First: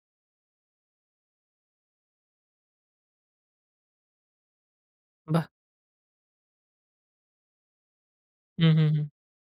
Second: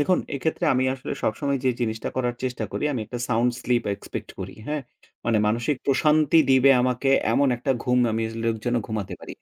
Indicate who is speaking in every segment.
Speaker 1: দেখুন, এক্ষেত্রে আমি আসলে সবসময় যে জিনিসটা করার চেষ্টা করি। আমি একটা sound sleep expect করি। হ্যাঁ? মানে
Speaker 2: বাহ!
Speaker 1: মানসিক প্রশান্তি দিবে আমাকে এমন একটা ঘুম আমি as like
Speaker 2: হু,
Speaker 1: যেন
Speaker 2: হু, হু।
Speaker 1: ঘুমাতে পারি।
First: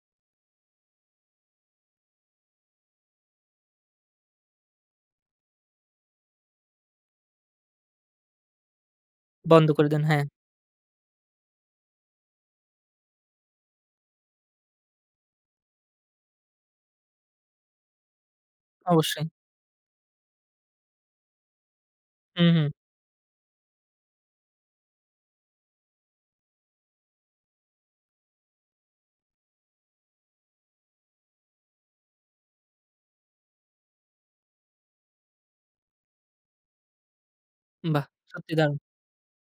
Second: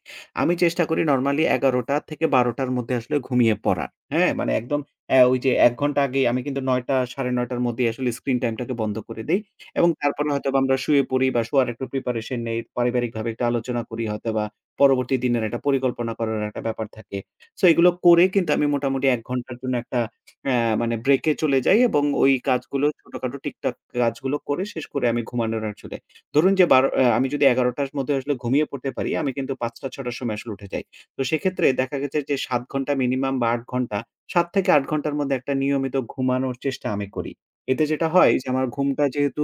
Speaker 1: আমি চেষ্টা করি নরমালি ১১ঃ০০ টা থেকে ১২ঃ০০ টার মধ্যে আসলে ঘুমিয়ে পড়ার। হ্যাঁ? মানে একদম অ্যা ওই যে ১ ঘন্টা আগেই আমি কিন্তু ৯ঃ০০ টা ৯ঃ৩০ টার মধ্যেই আসলে স্ক্রিন টাইমটাকে বন্ধ করে দেই।
Speaker 2: বন্ধ করে
Speaker 1: এবং
Speaker 2: দেন। হ্যাঁ।
Speaker 1: তারপরে হয়তোবা আমরা শুয়ে পড়ি বা শোয়ার একটু প্রিপারেশন নেই। পারিবারিক ভাবে একটু আলোচনা করি হয়তো বা পরবর্তী দিনের একটা পরিকল্পনা করার একটা ব্যাপার থাকে। সো এইগুলো করে কিন্তু আমি মোটামুটি ১
Speaker 2: অবশ্যই।
Speaker 1: ঘন্টার জন্য একটা অ্যা মানে ব্রেক চলে যাই। এবং ওই
Speaker 2: হুম, হুম।
Speaker 1: কাজগুলো ছোটখাটো টিকটাক কাজগুলো করে শেষ করে আমি ঘুমানোর আসলে। ধরুন, যে ১২ঃ০০ অ্যা আমি যদি ১১ঃ০০ টার মধ্যে আসলে ঘুমিয়ে পড়তে পারি আমি কিন্তু ৫ঃ০০ টা ৬ঃ০০ টার সময় আসলে উঠে যাই। তো সেক্ষেত্রে দেখা গেছে যে ৭ ঘন্টা minimum বা ৮ ঘন্টা, ৭ থেকে ৮ ঘন্টার মধ্যে একটা নিয়মিত ঘুমানোর চেষ্টা আমি করি। এতে
Speaker 2: বাহ!
Speaker 1: যেটা হয় যে
Speaker 2: সত্যি
Speaker 1: আমার
Speaker 2: দারুণ।
Speaker 1: ঘুমটা যেহেতু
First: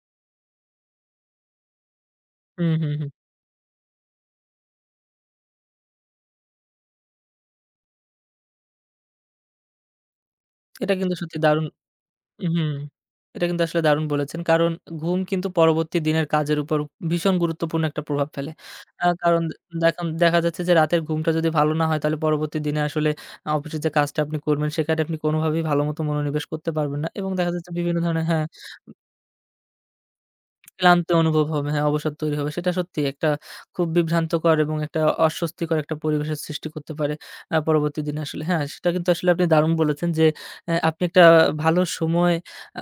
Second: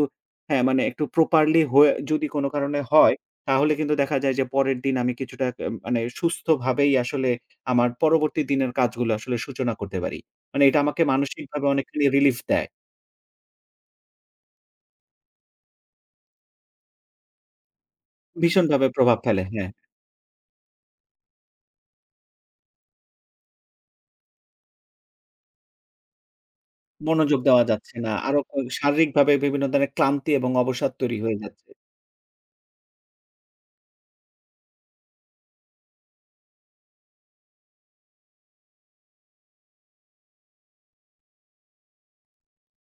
Speaker 1: হ্যাঁ, মানে একটু properly হয়ে যদি কোন
Speaker 2: হু,
Speaker 1: কারণে
Speaker 2: হু, হু।
Speaker 1: হয়। তাহলে কিন্তু দেখা যায় যে পরের দিন আমি কিছুটা কে মানে সুস্থভাবেই আসলে আমার পরবর্তী দিনের কাজগুলো আসলে সূচনা করতে পারি। মানে এটা
Speaker 2: এটা
Speaker 1: আমাকে
Speaker 2: কিন্তু সত্যি দারুন
Speaker 1: মানসিকভাবে অনেকখানি relief
Speaker 2: উহু
Speaker 1: দেয়।
Speaker 2: এটা কিন্তু আসলে দারুণ বলেছেন! কারণ, ঘুম কিন্তু পরবর্তী দিনের কাজের উপর ভীষণ গুরুত্বপূর্ণ একটা প্রভাব ফেলে।
Speaker 1: ভীষণভাবে
Speaker 2: আ
Speaker 1: প্রভাব ফেলে।
Speaker 2: কারণ
Speaker 1: হ্যাঁ।
Speaker 2: অ্যা দেখুন দেখা যাচ্ছে যে রাতের ঘুমটা যদি ভালো না হয়। তাহলে পরবর্তী দিনে আসলে আ অফিসে যে কাজটা আপনি করবেন সেখানে আপনি কোনোভাবেই ভালো মত মনোনিবেশ করতে পারবেন না। এবং
Speaker 1: মনোযোগ
Speaker 2: দেখা
Speaker 1: দেওয়া
Speaker 2: যাচ্ছে
Speaker 1: যাচ্ছে
Speaker 2: বিভিন্ন
Speaker 1: না।
Speaker 2: ধরনের
Speaker 1: আরো
Speaker 2: হ্যাঁ
Speaker 1: ক শারীরিকভাবে বিভিন্ন ধরনের ক্লান্তি এবং অবসাদ
Speaker 2: ক্লান্ত
Speaker 1: তৈরি হয়ে
Speaker 2: অনুভব
Speaker 1: যাচ্ছে।
Speaker 2: হবে, হ্যাঁ অবসাদ তৈরি হবে। সেটা সত্যি একটা খুব বিভ্রান্তকর এবং একটা অস্বস্তিকর একটা পরিবেশের সৃষ্টি করতে পারে, অ্যা পরবর্তী দিনে আসলে হ্যাঁ, সেটা কিন্তু আসলে আপনি দারুণ বলেছেন, যে অ্যা আপনি একটা ভালো সময়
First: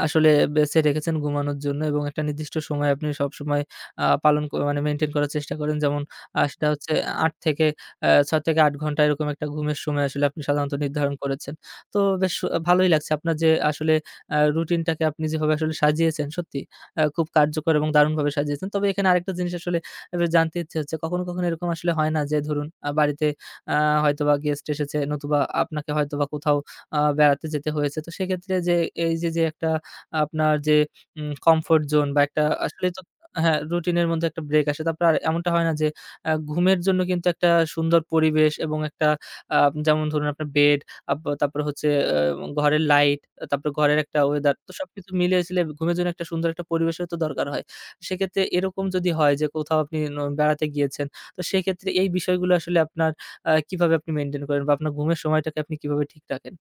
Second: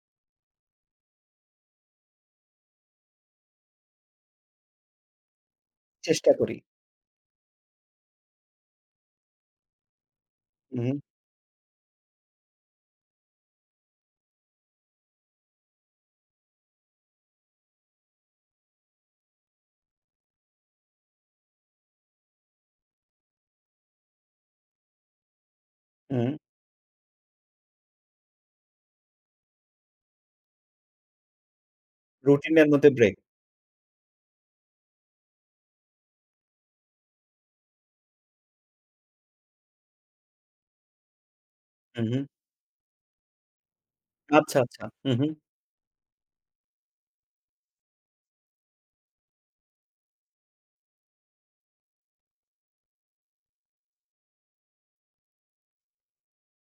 Speaker 2: আসলে বেছে রেখেছেন ঘুমানোর জন্য। এবং একটা নির্দিষ্ট সময় আপনি সবসময় আ পালন করা মানে মেইনটেইন করার চেষ্টা করেন। যেমন
Speaker 1: চেষ্টা
Speaker 2: আ
Speaker 1: করি।
Speaker 2: সেটা হচ্ছে ৮ থেকে অ্যা ৬ থেকে ৮ ঘন্টা এরকম একটা ঘুমের সময় আসলে আপনি সাধারণত
Speaker 1: উহু।
Speaker 2: নির্ধারণ করেছেন। তো বেশ অ ভালোই লাগছে আপনার যে আসলে আ রুটিনটাকে আপনি যেভাবে আসলে সাজিয়েছেন। সত্যি, অ্যা খুব কার্যকর এবং দারুণভাবে সাজিয়েছেন। তবে এখানে আরেকটা জিনিস আসলে একটু জানতে ইচ্ছে হচ্ছে, কখনো, কখনো এরকম আসলে হয় না? যে ধরুন, আ বাড়িতে আ হয়তোবা গেস্ট এসেছে। নতুবা আপনাকে হয়তোবা
Speaker 1: উহু।
Speaker 2: কোথাও আ বেড়াতে যেতে হয়েছে। তো সেক্ষেত্রে যে, এই যে, যে একটা আপনার যে উম comfort zone বা একটা
Speaker 1: রুটিনের মধ্যে
Speaker 2: আসলেই তো
Speaker 1: ব্রেক।
Speaker 2: হ্যাঁ, রুটিন এর মধ্যে একটা ব্রেক আসে। তারপর আর এমনটা হয় না যে অ্যা ঘুমের জন্য কিন্তু একটা সুন্দর পরিবেশ। এবং একটা আ যেমন ধরুন আপনার বেড, আপ তারপরে হচ্ছে
Speaker 1: হু, হু।
Speaker 2: অ্যা ঘরের লাইট, অ্যা তারপর ঘরের একটা ওয়েদার।
Speaker 1: আচ্ছা,
Speaker 2: তো,
Speaker 1: আচ্ছা।
Speaker 2: সবকিছু
Speaker 1: উহু।
Speaker 2: মিলিয়ে-ঝিলিয়ে ঘুমের জন্য একটা সুন্দর একটা পরিবেশের তো দরকার হয়। সেক্ষেত্রে এরকম যদি হয়, যে কোথাও আপনি ন বেড়াতে গিয়েছেন। তো, সেক্ষেত্রে এই বিষয়গুলো আসলে আপনার আ কিভাবে আপনি মেইনটেইন করেন? বা আপনার ঘুমের সময়টাকে আপনি কিভাবে ঠিক রাখেন?